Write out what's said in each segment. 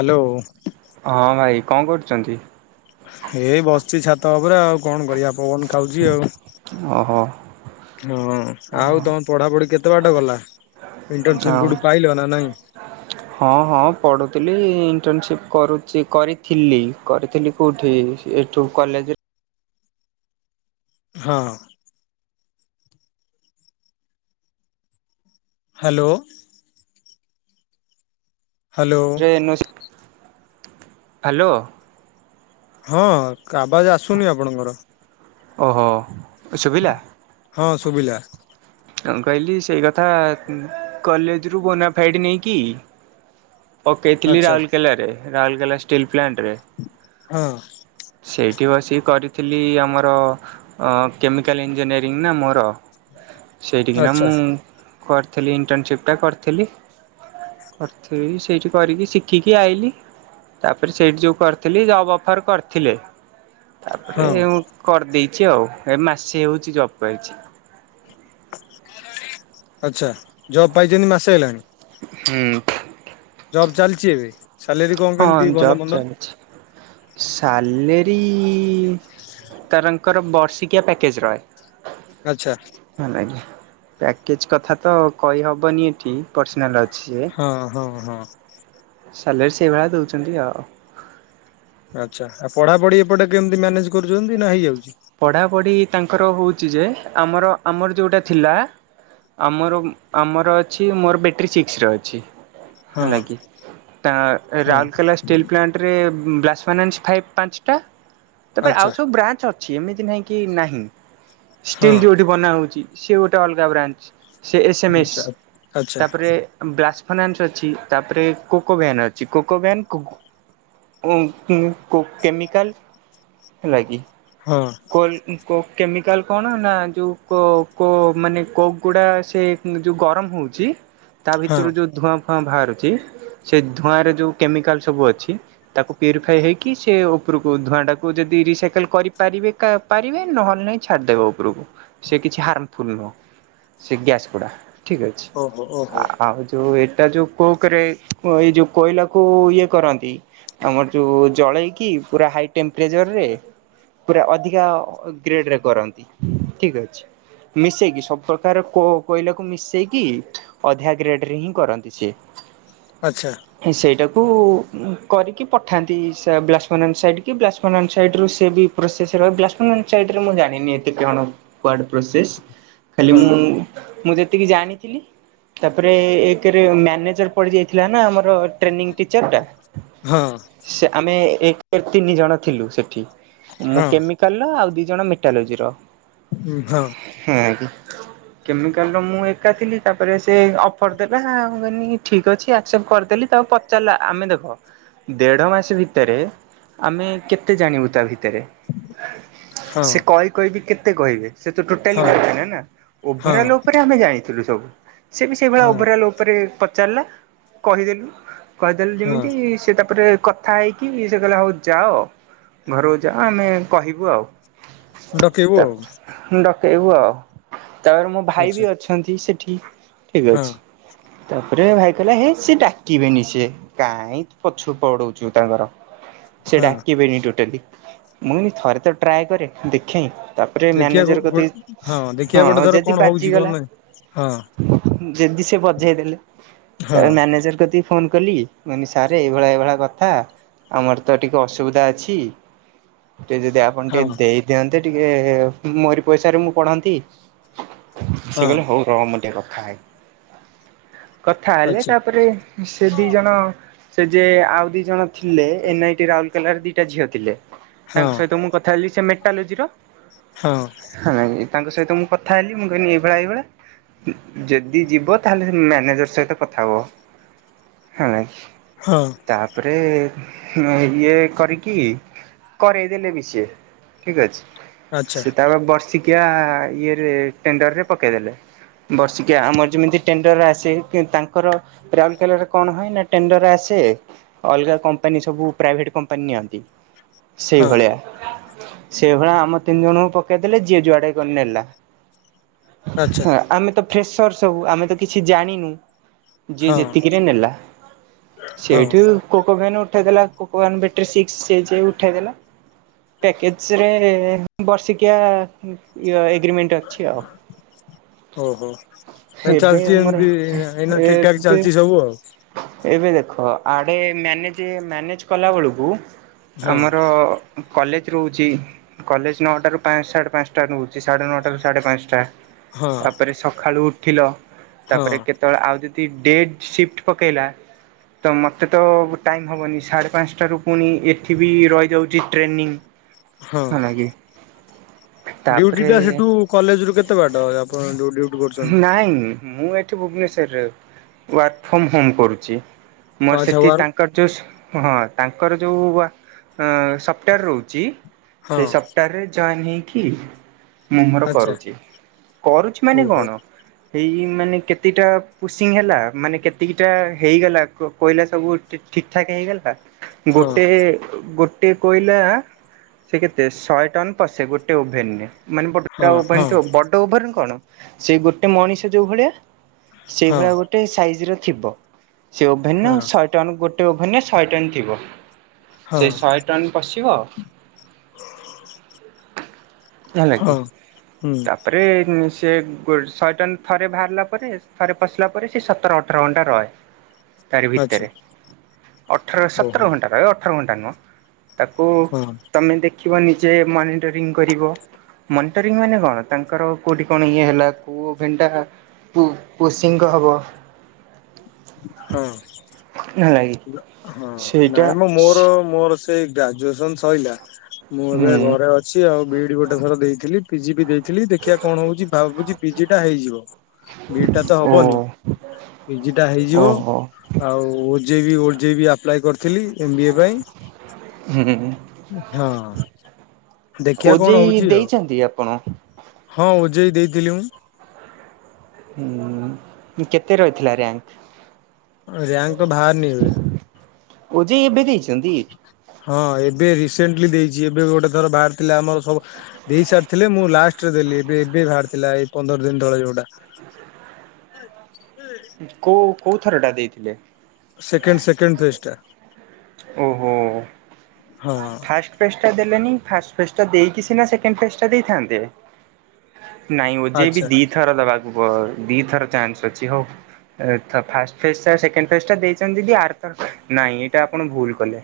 Hello. ହଁ ଭାଇ କଣ କରୁଛନ୍ତି? ଏଇ ବସଚି ଛାତ ଉପରେ ଆଉ କଣ କରିବା ପବନ ଖାଉଛି ଆଉ। ଓହୋ। ହଁ ଆଉ ତମ ପଢାପଢି କେତେ ବାଟ ଗଲା ଇଣ୍ଟର୍ନସିପ ଆଉ କୋଉଠୁ ପାଇଲ ନା ନାଇଁ? ହଁ ହଁ ପଢୁଥିଲି ଇଣ୍ଟର୍ନସିପ କରୁଚି କରିଥିଲି କରିଥିଲି କଉଠେ ସିଏ ଏଠୁ କଲେଜ ହଁ। ହାଲୋ। ହ୍ୟାଲୋ ଟ୍ରେନ ଅଛି ହାଲୋ। ହଁ କାବାଜ ଆସୁନି ଆପଣଙ୍କର। ଓହୋ ସୁଭିଲା? ହଁ ଶୁଭିଲା। କନ କହିଲି ସେଇ କଥା କଲେଜରୁ ବୋନା ଫାଇଟ୍ ନେଇକି ପକେଇ ଥିଲି ଆଚ୍ଛା ରାଉରକେଲା ରେ ରାଉରକେଲା ଷ୍ଟିଲ୍ ପ୍ଲାଣ୍ଟରେ। ହଁ ସେଇଠି ବସିକି କରିଥିଲି ଆମର କେମିକାଲ୍ ଇଞ୍ଜିନିୟରିଂ ନା ମୋର ସେଇଠିକିନା ଆଚ୍ଛା ମୁଁ କରିଥିଲି ଇଣ୍ଟର୍ନସିପ୍ଟା କରିଥିଲି। କରିଥିଲି ସେଇଠି କରିକି ଶିଖିକି ଆଇଲିି। ତାପରେ ସେଇଠି ଯେଉଁ କରିଥିଲି ଜବ୍ ଅଫର୍ କରିଥିଲେ। ତାପରେ ହଁ କରିଦେଇଛି ଆଉ ଏ ମାସେ ହେଉଛି ଜବ୍ ପାଇଚି। ଆଛା ଜବ ପାଇଛନ୍ତି ମାସେ ହେଲାଣି। ହୁଁ ଜବ୍ ଚାଲିଛି ଏବେ ସାଲେରୀ କଣ ହଁ କେମିତି ଭଲ ଜବ୍ ମନ୍ଦ ଚାଲିଛି ସାଲେରୀ ତାରଙ୍କର ବର୍ଷିକିଆ ପ୍ୟାକେଜ୍ ରହେ। ଆଛା ହ ଆଜ୍ଞା ପ୍ୟାକେଜ କଥା ତ କହିହେବନି ଏଠି ପର୍ସନାଲ୍ ଅଛି ସିଏ ହଁ ହଁ ହଁ। ସାଲେରି ସେଇଭଳିଆ ଦେଉଛନ୍ତି ଆଉ। ଆଚ୍ଛା ଆଉ ପଢାପଢି ଏପଟେ କେମିତି ମ୍ୟାନେଜ୍ କରୁଛନ୍ତି ନା ହେଇଯାଉଛି ପଢ଼ାପଢ଼ି ତାଙ୍କର ହେଉଛି ଯେ ଆମର ଆମର ଯେଉଁଟା ଥିଲା ଆମର ଆମର ଅଛି ମୋର ବ୍ୟାଟେରୀ ସିକ୍ସର ଅଛି। ହଁ ହେଲା କିି ତା ହଁ ରାଉରକେଲା ଷ୍ଟିଲ୍ ପ୍ଲାଣ୍ଟ ରେ ବ୍ଲାସ ଫାଇନାସ ପାଞ୍ଚଟା ତାପରେ ଆଉ ଆଚ୍ଛା ସବୁ ବ୍ରାଞ୍ଚ ଅ ସେମିତି ନାହିଁ କି ନାହିଁ ହଁ ଷ୍ଟିଲ୍ ଯୋଉଠି ବନା ହଉଛି ସେ ଗୋଟେ ଅଲଗା ବ୍ରାଞ୍ଚ। ସେ ଏସମଏସ୍ ଆଚ୍ଛା ଆଚ୍ଛା। ତାପରେ ବ୍ଲାସ ଫନାନ୍ସ ଅଛି ତାପରେ କୋକୋ ଭାନ ଅଛି କୋକୋ ଭ୍ୟାନ କୋ [unintelligible] କେମିକାଲ ଲାଗି। ହଁ। କ ଇ କୋ କେମିକାଲ୍ କଣ ନା ଯେଉଁ ମାନେ କୋକ୍ କୋ ଗୁଡ଼ା ସେ ଯେଉଁ ଗରମ ହେଉଛି ତା ହଁ ଭିତରୁ ଯେଉଁ ଧୂଆଁ ଫୁଆଁ ବାହାରୁଛି। ସେ ଧୂଆଁରେ ଯୋଉ କେମିକାଲ ସବୁ ଅଛି। ତାକୁ ପ୍ୟୁରିଫାଇ ହେଇକି ସେ ଉପରକୁ ଧୂଆଁ ଟାକୁ ଯଦି ରିସାଇକଲ କରିପାରିବେ ପାରିବେ ନହେଲେ ନହିଁ ଛାଡିଦବା ଉପରକୁ ସେ କିଛି ହାର୍ମଫୁଲ ନୁହଁ। ସେ ଗ୍ୟାସ ଗୁଡା ଠିକ ଅଛି। ଓହୋ ଓହୋ ଆଉ ଯୋଉ ଏଇଟା ଯୋଉ କୋ କରେ ଏଇ ଯୋଉ କୋଇଲାକୁ ଇଏ କରନ୍ତି। ଆମର ଯୋଉ ଜଳେଇକି ପୁରା ହାଇ ଟେମ୍ପରେଚର ରେ ପୁରା ଅଧିକ କା ଗ୍ରେଡରେ କରନ୍ତି ଠିକ ଅଛି। ମିଶେଇକି ସବୁ ପ୍ରକାର କୋ କଇଲାକୁ ମିଶେଇକି। ଅଧା ଗ୍ରେଡ଼ରେ ହିଁ କରନ୍ତି ସିଏ। ଆଚ୍ଛା। ସେଇଟାକୁ କରିକି ଉଁ ପଠାନ୍ତି ସା ବ୍ଲାସପନା ସାଇଡ କି ବ୍ଲାସ ଅନନ୍ ସାଇଟରୁ ସେ ବି ପ୍ରୋସେସ ସେ ଭ ବ୍ଲାଶ ପାନେ ସାଇଟ୍ରେ ମୁଁ ଜାଣିନି ଏତେ କଣ କୁଆଡ଼ ପ୍ରୋସେସ୍? ଖାଲି ହଁ ମୁଁ ମୁଁ ଯେତିକି ଜାଣିଥିଲି ତାପରେ ଏକରେ ମ୍ୟାନେଜର ପଡି ଯାଇଥିଲା ନା ଆମର ଟ୍ରେନିଂ ଟିଚର ଟା ହଁ ସେ ଆମେ ଏକ ତିନି ଜଣ ଥିଲୁ ସେଠି। ମୁଁ ହଁ କେମିକାଲର ଆଉ ଦି ଜଣ ମେଟାଲୋଜିର। ହୁଁ ହଁ। ହଁ କି? କେମିକାଲ ମୁଁ ଏକା ଥିଲି ତାପରେ ସେ ଅଫର ଦେଲା ମୁଁ କନି ଠିକ ଅଛି ଆକ୍ସେପ୍ଟ କରିଦେଲି। ତାକୁ ପଚାରିଲା ଆମେ ଦେଖ ଦେଢ଼ ମାସ ଭିତରେ ଆମେ କେତେ ଜାଣିବୁ ତା ଭିତରେ? ହଁ ସେ କହି କହିବି କେତେ କହିବେ? ସେ ତ ଟୋଟାଲି ହଁ କହିବେ ନେଇ ନା ହଁ ଓଭରଲ୍ ଉପରେ ଆମେ ଜାଣିଥିଲୁ ସବୁ, ସେ ବି ସେଇଭଳିଆ ହଁ ଓଭରଲ୍ ତା ପରେ ପଚାରିଲା କହିଦେଲୁ କହିଦେଲୁ ହଁ ଯେମିତି ସେ ତାପରେ କ ଥାଇକି ସେ କହିଲେ ହଉ ଯାଅ ଘରକୁ ଯାଅ ଆମେ କହିବୁ ଆଉ। ଡକେଇବୁ ଆଉ ତାପରେ ଡକେଇବୁ ଆଉ ତାପରେ ମୋ ଭାଇ ଆଚ୍ଛା ବି ଅଛ ଅନ୍ତି ସେଠି, ଠିକ ହଁ ଅଛି। ତାପରେ ଭାଇ କହିଲା ହେ ସିଏ ଡାକିବେନି ସିଏ କାହିଁ ପଛୁ ପଡଉଛୁ ତାଙ୍କର। ସେ ହଁ ଡାକିବେନି ଟୋଟାଲି ମୁଁନି ଥରେ ତ ଟ୍ରାଏ କରେ ଦେଖେ। ତାପରେ ଦେଖିବା ଗୋ ମ୍ୟାନେଜର ଗୋ କତି ଦେଖିବା ହଁ ଗୋଟେ ଥର ଯଦି କଣ ହଉଛି କଣ ବାଜିଗଲା। ନାହିଁ। ହଁ। ଯଦି ସେ ବଜେଇ ଦେଲେ ହଁ ତାପରେ ମ୍ୟାନେଜର କତି ଫୋନ କଲି ମୁକନି ସାର୍ ଏଇଭଳିଆ ଏଇଭଳିଆ କଥା ଆମର ତ ଟିକେ ଅସୁବିଧା ଅଛି। ଟିକେ ଯଦି ଆପଣ ଟିକେ ହଁ ଦେଇଦିଅନ୍ତେ ଟିକେ ମୋରି ପଇସା ମୁଁ ପଢନ୍ତି। ସେ ହଁ କହିଲେ ହଉ ର ମୁ ଟିକେ କଥା ହେବି। କଥା ହେଲେ ଆଚ୍ଛା ତାପରେ ସେ ଦି ଜଣ ସେ ଯେ ଆଉ ଦି ଜଣ ଥିଲେ ଏନ୍ ଆଇ ଟି ରାଉରକେଲାର ଦିଟା ଝିଅ ଥିଲେ ହଁ ତାଙ୍କ ସହିତ ମୁଁ କଥା ହେଲିି ସେ ମେଟାଲୋଜିର। ହଁ। ହଁ ଇ ତାଙ୍କ ସହିତ ମୁଁ କଥା ହେଲି ମୁଁ କହିଲି ଏଇଭଳିଆ ଏଇଭଳିଆ। ଯଦି ଯିବ ତାହେଲେ ମ୍ୟାନେଜର ସହିତ କଥା ହୁଅ, ହୈ। ହଁ। ତାପରେ ମୁଁ ଇଏ କରିକି କରେଇ ଦେଲେ ବି ସେଏ ଠିକ ଅଛି। ଆଚ୍ଛା ସେ ତାପରେ ବର୍ଷିକ କିଆ ୟେରେ ଟେଣ୍ଡରରେ ପକେଇଦେଲେ? ବର୍ଷିକିଆ ଆମର ଯେମିତି ଟେଣ୍ଡର ଆସେ କି ତାଙ୍କର ରାଉଲକେଲାରେ କଣ ହୁଏ ନା ଆସେ ଅଲଗା କମ୍ପାନୀ ସବୁ ପ୍ରାଇଭେଟ କମ୍ପାନୀ ନିଅନ୍ତି। ହଁ ସେଇଭଳିଆ ସେଇଭଳା ଆମ ତିନି ଜଣଙ୍କୁ ପକେଇଦେଲେ ଯିଏ ଯୁଆଡେ କରିନେଲା। ଆଚ୍ଛା ହଁ ଆମେ ତ ଫ୍ରେସର ସବୁ ଆମେ ତ କିଛି ଜାଣିନୁ ଯିଏ ହଁ ଯେତିକିରେ ନେଲା ହଁ ସେଇଠୁ କୋକୋଭେନ ଉଠେଇଦେଲା କୋକୋଭେନ୍ ବେଟ୍ରୀ ସିକ୍ସ ହେଇଚି ଉଠେଦେଲା ପ୍ୟାକେଜରେ ବର୍ଷିକିଆ ଇ ଏଗ୍ରିମେଣ୍ଟ ଅଛି ଆଉ। ଓହୋ ଏ ଏବେ ଚାଲିଚି ଆମର ଏମତି ଏଇନା ଠିକ ଠାକ ଏବେ ଚାଲିଚି ସବୁ ଆଉ। ଏବେ ଦେଖ ଆଡେ ମ୍ୟନେଜ ମ୍ୟାନେଜ କଲା ବେଳକୁ ହଁ ଆମର କଲେଚ ରହୁଚି କଲେଜ ନଅଟ ରୁ ପା ସାଢେ ପାସ୍ ତା ନୋଉଚି ସାଢେ ନଅଟ ରୁ ସାଢେ ପାଞ୍ଚଟା ହଁ ତାପରେ ସକାଳୁ ଉଠିଲ ହଁ ତାପରେ କେ ତ ଆଉ ଯଦି ଡେଟ୍ ସିଫ୍ଟ ପକେଇଲା ତ ମୋତେ ତ ଟାଇମ ହବନି ସାଢ଼େ ପାଞ୍ଚଟାରୁ ପୁଣି ଏଠି ବି ରହିଯାଉଚି ଟ୍ରେନିଂ। ହାଲାଗି ଡିଉଟି ଟା ସେଠୁ କଲେଜ ରୁ କେତେ ବାଟ? ଆପଣ [unintelligible] ନାଇଁ ମୁଁ ଏଠି ଭୁବନେଶ୍ୱର ୱାର୍କ ଫ୍ରମ ହୋମ କରୁଚି। ଓ ମୋର ଆଚ୍ଛା ସେଠି ୱାର ତାଙ୍କ କଚୋସ ହିଁ ତାଙ୍କର ଯୋଉ ଉଆ ଅ ତାଙ୍କର ସଫ୍ଟାର ରହୁଚି ହଁ ସେଇ ସପ୍ତାହରେ ଜଏନ ହେଇକି ମୁଁ ମୋର ଆଚ୍ଛା କରୁଚି କରୁଚି ନେ ଓହୋ କଣ ଏଇ ମାନେ କେତଟା ପୁସିଂ ହେଲା ମାନେ କେତିକିଟା ହେଇଗଲା କୋ କୋଇଲା ସବୁ ଠିକ୍ ଠାକ ହେଇଗଲା ହଁ ଗୋଟେ ଗୋ ଟେ କୋଇଲା ସେ କେତେ ଶଏ ଟନ ପଶେ ଗୋଟେ ଓଭେରେ। ମାନେ ବଡଟା ହଁ ଓଭେନ୍ ହଁ ଠୁ ବଡ ଓଭେନ କଣ ସେଇ ଗୋଟେ ମଣିଷ ଯୋଉ ଭଳିଆ ହଁ ସେଇଭଳିଆ ଗୋଟେ ସାଇଜ ର ଥିବ ସେ ଓଭେନ ହଁ ସ ଟନ୍ ଗୋଟେ ଓଭେନ୍ ଶହେ ଟନ ଥିବ ହଁ ସେ ଶହେ ଟନ ପଶିବ ହେଲା କିି। ହଁ ହୁଁ ତାପରେ ଚେ ଗୋ ଶହେ ଟନ ଥରେ ଭାହାରିଲା ପରେ ଥରେ ପଶିଲା ପରେ ସେ ସତର ଅଠର ଘଣ୍ଟା ରଏ। ତାରି ଆଚ୍ଛା ଭିତରେ ଅଠର ଓହୋ ସତର ଘଣ୍ଟା ରହ ଅଠର ଘଣ୍ଟା ନୁହଁ। ତାକୁ ହଁ ତମେ ଦେ ଖିବ ନିଜେ ମନିଟରିଙ୍ଗ୍ କରିବ ମନିଟରିଙ୍ଗ ମାନେ କଣ ତାଙ୍କର କଉଠି କଣ ଇଏ ହେଲା କୂ ଓଭେନଟା ପୁ ପୁସୀଙ୍କ ହବ ହଁ। ହେଲା କିି ହଁ ସେଇଟା ନାଇଁ ମୋ ମୋର ମୋର ସେଇ ଗ୍ରାଜୁଏସନ ସଇଲା ମୁଁ ଏବେ ହୁଁ ଘରେ ଅ ଛି ଆଉ ବି ଇ ଡି ଗୋଟେ ଥର ଦେଇଥିଲି ପି ଜି ବି ଦେଇଥିଲି ଦେଖିଆ କଣ ହଉଚି ଭାବୁଚି ପି ଜି ଟା ହେଇଯିବ। ବି ଇ ଡି ଟା ତ ହବନି ଓ ପି ଜି ଟା ହେଇଯିବ ଓହୋ ଆଉ ଓ ଜେଇ ବି ଓ ଜେ ଇ ବିି ଆପ୍ଲାଏ କରିଥିଲି ଏମ୍ ବିଏ ପାଇଁ। ହୁଁ। ହଁ ଦେଖିବା କଣ ଓଜେଇ ହଉଚି ଆଉ। ଦେଇଛନ୍ତି ଆପଣ? ହଁ ଓଜେଇ ଦେଇଥିଲି ମୁଁ। ହୁଁ କେତେ ରହିଥିଲା ରେଆଙ୍କ? ରିୟାଙ୍କ ବାହାରିନି ଏବେ। ଓ ଯୋ ଇ ଏବେ ଦେଇଚନ୍ତି? ହଁ ଏବେ ରିସେଣ୍ଟଲି ଦେଇଚି ଏବେ ଗୋଟେ ଥର ବାହାର ଥିଲା ଆମର ସବୁ ଦେଇ ସାରିଥିଲେ ମୁଁ ଲାଷ୍ଟରେ ଦେଲି ଏବେ ଏବେ ବାହାରି ଥିଲା ଏଇ ପନ୍ଦର ଦିନ ତଳେ ଯୋଉଟା। କୋଉ କୋଉ ଥର ଟା ଦେଇଥିଲେ? ସେକେଣ୍ଡ ସେକେଣ୍ଡ ଫେଜ୍ ଟା। ଓହୋ ହଁ ଫାଷ୍ଟ ଟା ଦେଲେନି ଫାଷ୍ଟ୍ ଫେଜ ଟା ଦେଇକି ସେକଣ୍ଡ ଫେଜ ଟା ଦେଇଥାନ୍ତେ। ନାଇଁ ଓଜେଇ ବି ଆଚ୍ଛା ଦିଥର ଦବାକୁ ଦିଥର ଚାନ୍ସ ଅଛି ହଉ। ଫାଷ୍ଟ ଫେଜ୍ ଟା ସେକେଣ୍ଡ ଫେଜ୍ ଟା ଦେଇଚନ୍ତି ଯଦି ଆଥର ନାଇଁ ଏଇଟା ଆପଣ ଭୁଲ୍ କଲେ।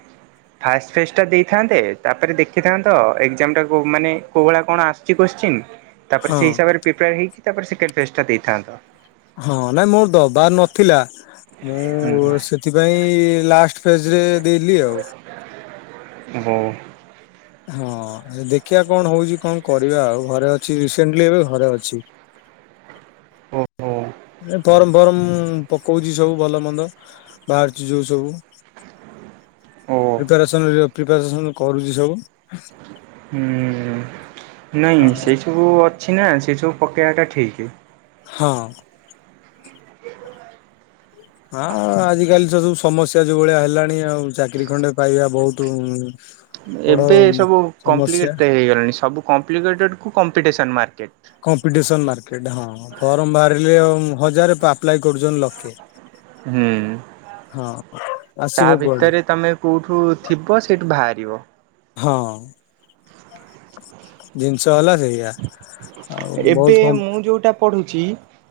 ଫାଷ୍ଟ ଫେଜ୍ ଟା ଦେଇଥାନ୍ତେ ତାପରେ ଦେଖିଥାନ୍ତ ଏକ୍ଜାମ ଟା ମାନେ କୋଉ ଭଳିଆ କଣ ଆସ କୋସ୍ ଚୀନ୍ ତାପରେ ହଁ ସେଇ ହିସାବରେ ପ୍ରିପେୟାର ହେଇକି ତା ସେକଣ୍ଡ ଫେଜ୍ ଟା ଦେଇଥାନ୍ତ। ହଁ ନାଇଁ ମୋର ଦବାର ନଥିଲା ମୁଁ ହୁଁ ସେ ସେଥିପାଇଁ ଲାଷ୍ଟ ଫେଜରେ ଦେଲି ଆଉ। ହଉ। ହଁ ଦେଖିବା କଣ ହଉଛି କଣ କରିବା ଆଉ ଘରେ ଅଛି ରିସେଣ୍ଟଲି ଏବେ ଘରେ ଅଛି। ଓହୋ ଫର୍ମ ଫର୍ମ ପକଉଛି ସବୁ ଭଲ ମନ୍ଦ ବାହାରୁଛି ଯୋଉ ସବୁ। ଓ ପ୍ରିପାରେସନ ପ୍ରିପାରେସନ କରୁଛି ସବୁ। ହୁଁ ନାଇଁ ଆଉ ସେଇ ସବୁ ଅଛି ନା ସେ ସବୁ ପକେଇବା ଟା ଠିକ୍। ହଁ। [inaudible] ହଁ ଆଜିକାଲି ତ ସବୁ ସମସ୍ୟା ଯୋଉ ଭଳିଆ ହେଲାଣି ଆଉ ଚାକିରି ଖଣ୍ଡେ ପାଇବା ବହୁତ ଉଁ ଏବେ ସବୁ କମ୍ପ୍ଲିକେଟ ତ ହେଇଗଲାଣି ସବୁ କମ୍ପଲିକେଟଟ୍ କୁ କମ୍ପିଟେଶନ ମାର୍କେଟ୍। କମ୍ପିଟିସନ ମାର୍କେଟ ହଁ ଫର୍ମ ବାହାରିଲେ ହଜାର ଆପ୍ଲାଏ କରୁଚନ୍ତି ଲକ୍ଷେ। ହୁଁ। ହଁ। ତା ଆସିବ କୁଆଡୁ ଭିତରେ ତୁମେ କୋଉଠୁ ଥିବ ତମେ ସେଇଠୁ ବାହାରିବ। ହଁ। ଜିନିଷ ହେଲା ସେୟା। ଏବେ ମୁଁ ଯୋଉଟା ପଢୁଛି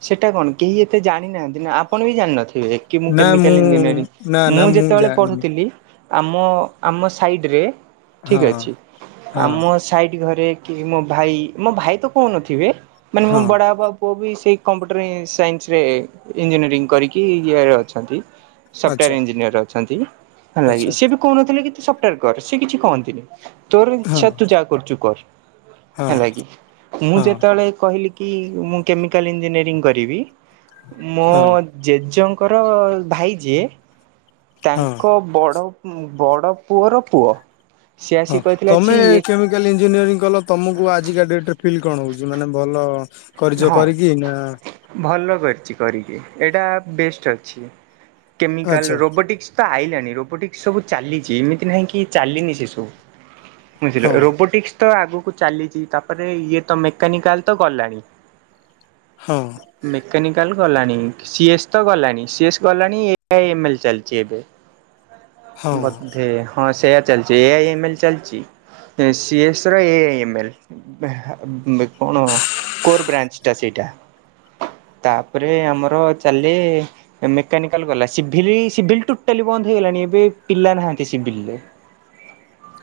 ସେଟା କଣ କେହି ଏତେ ଜାଣିନାହାନ୍ତି ନା ଆପଣ ବି ଜାଣିନଥିବେ? କି ମୁଁ କେମିକାଲ ଇଞ୍ଜିନିୟରିଂ ନା ନା ମୁଁ ଯେତେବେଳେ ଜାଣିନି ପଢୁଥିଲି। ଆମ ଆମ ସାଇଡ ରେ ହଁ ଠିକ୍ ଅଛି ହଁ ଆମ ସାଇଡ୍ ଘରେ କି ମୋ ଭାଇ ମୋ ଭାଇ ତ କହୁନଥିବେ ମାନେ ମୋ ହଁ ବଡବାପା ପ ପୁଅ ବି ସେଇ କମ୍ପ୍ୟୁଟର ସାଇନ୍ସ ରେ ଇଞ୍ଜିନିୟରିଂ କରିକି ଇଏରେ ଅଛନ୍ତି। ସଫ୍ଟୱେର ଆଚ୍ଛା ଇଞ୍ଜିନିୟର ଅଛନ୍ତି ହେଲାକି ଆଚ୍ଛା ସେ ବି କହୁନଥିଲେ କି ତୁ ସଫ୍ଟୱେର କର ସେ କିଛି କହନ୍ତିନି ତୋର ହଁ ଇଛା ତୁ ଯାହା କରୁଛୁ କର। ହଁ ହେଲାକି। ମୁଁ ହଁ ଯେତେବେଳେ କହିଲି କି ମୁଁ କେମିକାଲ ଇଞ୍ଜିନିୟରିଂ କରିବି ମୋ ହଁ ଜେଜେଙ୍କର ଭାଇ ଯିଏ ହଁ ତାଙ୍କ ବଡ଼ ବଡ ପୁଅର ପୁଅ। ସିଏ ହଁ ଆସି କହିଥିଲା ତମେ ଛି କେମିକାଲ ଇଞ୍ଜିନିୟରିଂ କଲ ତମକୁ ଆଜିକା ଡେଟରେ ଫିଲ୍ କଣ ହଉଛି ମାନେ ଭଲ କରିଛ ହଁ କରିକି ନା? ଭଲ କରିଛି କରିକି ଏଇଟା ବେଷ୍ଟ ଅଛି ଆଚ୍ଛା କେମିକାଲ ରୋବୋଟିକ୍ସ ତ ଆଇଲାଣି ରୋବୋଟିକ୍ ସବୁ ଚାଲିଛି ଏମିତି ନାହିଁ କି ଚାଲିନି ସେ ସବୁ। ବୁଝିଲ ହଁ ରୋବୋଟିକ୍ସ ତ ଆଗକୁ ଚାଲିଛି ତାପରେ ଇଏ ତ ମେକାନିକାଲ ତ ଗଲାଣି। ହଁ। ମେକାନିକାଲ ଗଲାଣି ସି ଏସ୍ ତ ଗଲାଣି ସି ଏସ୍ ଗଲାଣି ଏ ଆଇ ଏମ ଏଲ ଚାଲିଛି ଏବେ। ହଁ ବଧେ ହଁ ସେୟା ଚାଲିଛି ଏଆଇ ଏମ ଏଲ ଚାଲିଛି। ତ ସିଏ ସ ର ଏ ଏମେଲ କଣ? କୋର ବ୍ରାଞ୍ଚଟା ସେଇଟା ତାପରେ ଆମର ଚାଲେ ମେକାନିକାଲ ଗଲା ସିଭିଲି ସିଭିଲ ଟୋଟାଲି ବନ୍ଦ ହେଇଗଲାଣି ଏବେ ପିଲା ନାହାନ୍ତି ସିଭିଲରେ।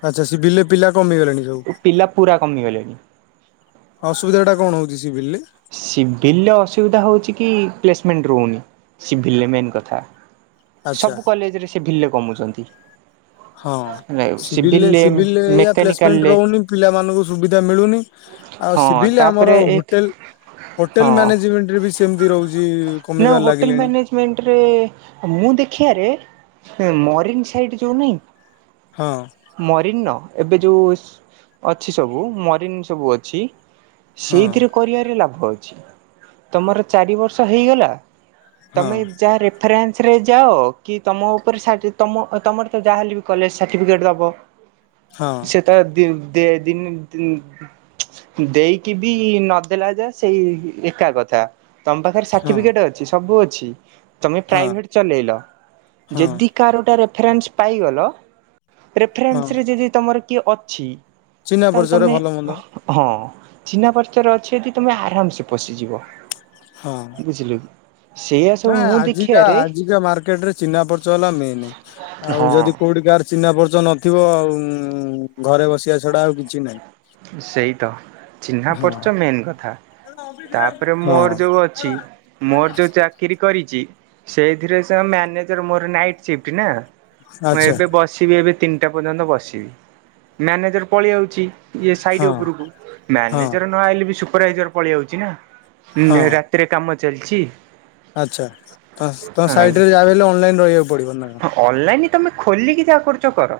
ଆଚ୍ଛା ସିଭିଲରେ ପିଲା କମିଗଲେଣି ସବୁ? ପିଲା ପୁରା କମିଗଲେଣି। ଅସୁିଧାଟା କଣ ହଉଛି ସିଭିଲରେ? ସିଭିଲରେ ଅସୁବିଧା ହେଉଛି କି ପ୍ଲେସମେଣ୍ଟ ରହୁନି ସିଭିଲରେ ମେନ୍ କଥା। ଆଚ୍ଛା ସବୁ କଲେଜରେ ସିଭିଲରେ କମୁଛନ୍ତି। ହଁ ସିଭିଲ ସିଭିଲରେ ସିଭିଲରେ ପ୍ଲେସମେଣ୍ଟ ମେକାନିକାଲରେ ରହୁନି ପିଲାମାନଙ୍କୁ ସୁବିଧା ମିଳୁନି। ଆଉ ହଁ ସିଭିଲ ଆମର ତାପରେ ଏକ ହୋଟେଲ ହଁ ହୋଟେଲ ମ୍ୟାନେଜମେଣ୍ଟରେ ବି ସେମତି ରହୁଛି। ନା କମିବାରେ ହୋଟେଲ ଲାଗିଲେଣି ମ୍ୟାନେଜ ମେଣ୍ଟରେ ମୁଁ ଦେଖିଆରେ ସେ ଯୋଉ ମରିନ ସାଇଟ୍ ଯୋଉ ନାଇଁ। ହଁ। ମରିନର ଏବେ ଯୋଉ ଅଛି ସବୁ ମରିନ ସବୁ ଅଛି। ହଁ ସେଇଥିରେ କରିବାରେ ଲାଭ ଅଛି ତମର ଚାରି ବର୍ଷ ହେଇଗଲା। ହଁ ତମେ ଯାହା ରେ ରେଫରେନ୍ସରେ ଯାଅ କି ତମ ଉପରେ ତମ ତମର ତ ଯାହାହେଲେ ବି କଲେଜ ସାର୍ଟିଫିକେଟ୍ ଦେଲବ। ହଁ ସେ ତାର ଦେ ଦ ଦିନ ଦେଇକି ବି ନଦେଲା ଯା ସେଇ ଏକା କଥା ତମ ପାଖରେ ସା ହଁ ଠିକ୍ ଅଛି ସବୁ ଅଛି ତମେ ହଁ ପ୍ରାଇଭେଟ୍ ଚଲେଇଲ ହଁ ଯଦି କାର ଗୋଟା ରେଫରେନ୍ସ ପାଇଗଲ ହଁ ରେଫରେନ୍ସରେ ଯଦି ତମର କିଏ ଅଛି। ଚିହ୍ନା ତାହେଲେ ପରିଚୟରେ ତମେ ଭଲ ମନ୍ଦ ହଁ ଚିହ୍ନା ପରିଚରେ ଅଛି ଯଦି ତମେ ଆରାମସେ ପଶିଯିବ। ହଁ। ବୁଝିଲ କି? ସେଇଆ ସବୁ ନା ମୁଁ ଆଜିକା ଦେଖିବାରେ ଆଜିକା ମାର୍କେଟରେ ଚିହ୍ନା ପର୍ଚ ହେଲା ମେନ ଆଉ ହଁ ଯଦି କୋଉଠି କାର ଚିହ୍ନା ପର୍ଚ ନଥିବ ଆଉ ଘରେ ବସିବା ଛଡା ଆଉ କିଛି ନାହିଁ। ସେଇ ତ। ଚିହ୍ନା ହଁ ପରିଛ ମେନ୍ କଥା ତାପରେ ମୋର ହଁ ଯୋଉ ଅଛି ମୋର ଯୋଉ ଚାର ଚାକିରି କରିଚି ସେଇଥିରେ ମ୍ୟାନେଜର ମୋର ନାଇଟ ସିଫ୍ଟ ନା। ମୁଁ ଆଚ୍ଛା ଏବେ ବସିବି ଏବେ ତିନିଟା ପର୍ଯ୍ୟନ୍ତ ବସିବି ମ୍ୟାନେଜର ପଳେଇ ଆଉଛି। ଇଏ ସାଇଡ ହଁ ଉପରକୁ ହଁ ମ୍ୟାନେଜର ନ ଆଇଲେ ବି ସୁପରଭାଇଜର ପଳେଇ ଆଉଛି ନା। ହଁ ରାତିରେ କାମ ଚାଲଛି। ଆଚ୍ଛା ତମ ସାଇଟରେ ଯାହାବି ହେଲେ ଅନଲାଇନ ରହିବାକୁ ପଡିବ ନା କଣ? ଅନଲାଇନ ତମେ ଖୋଲିକି ଯାହା କରୁଛ କର।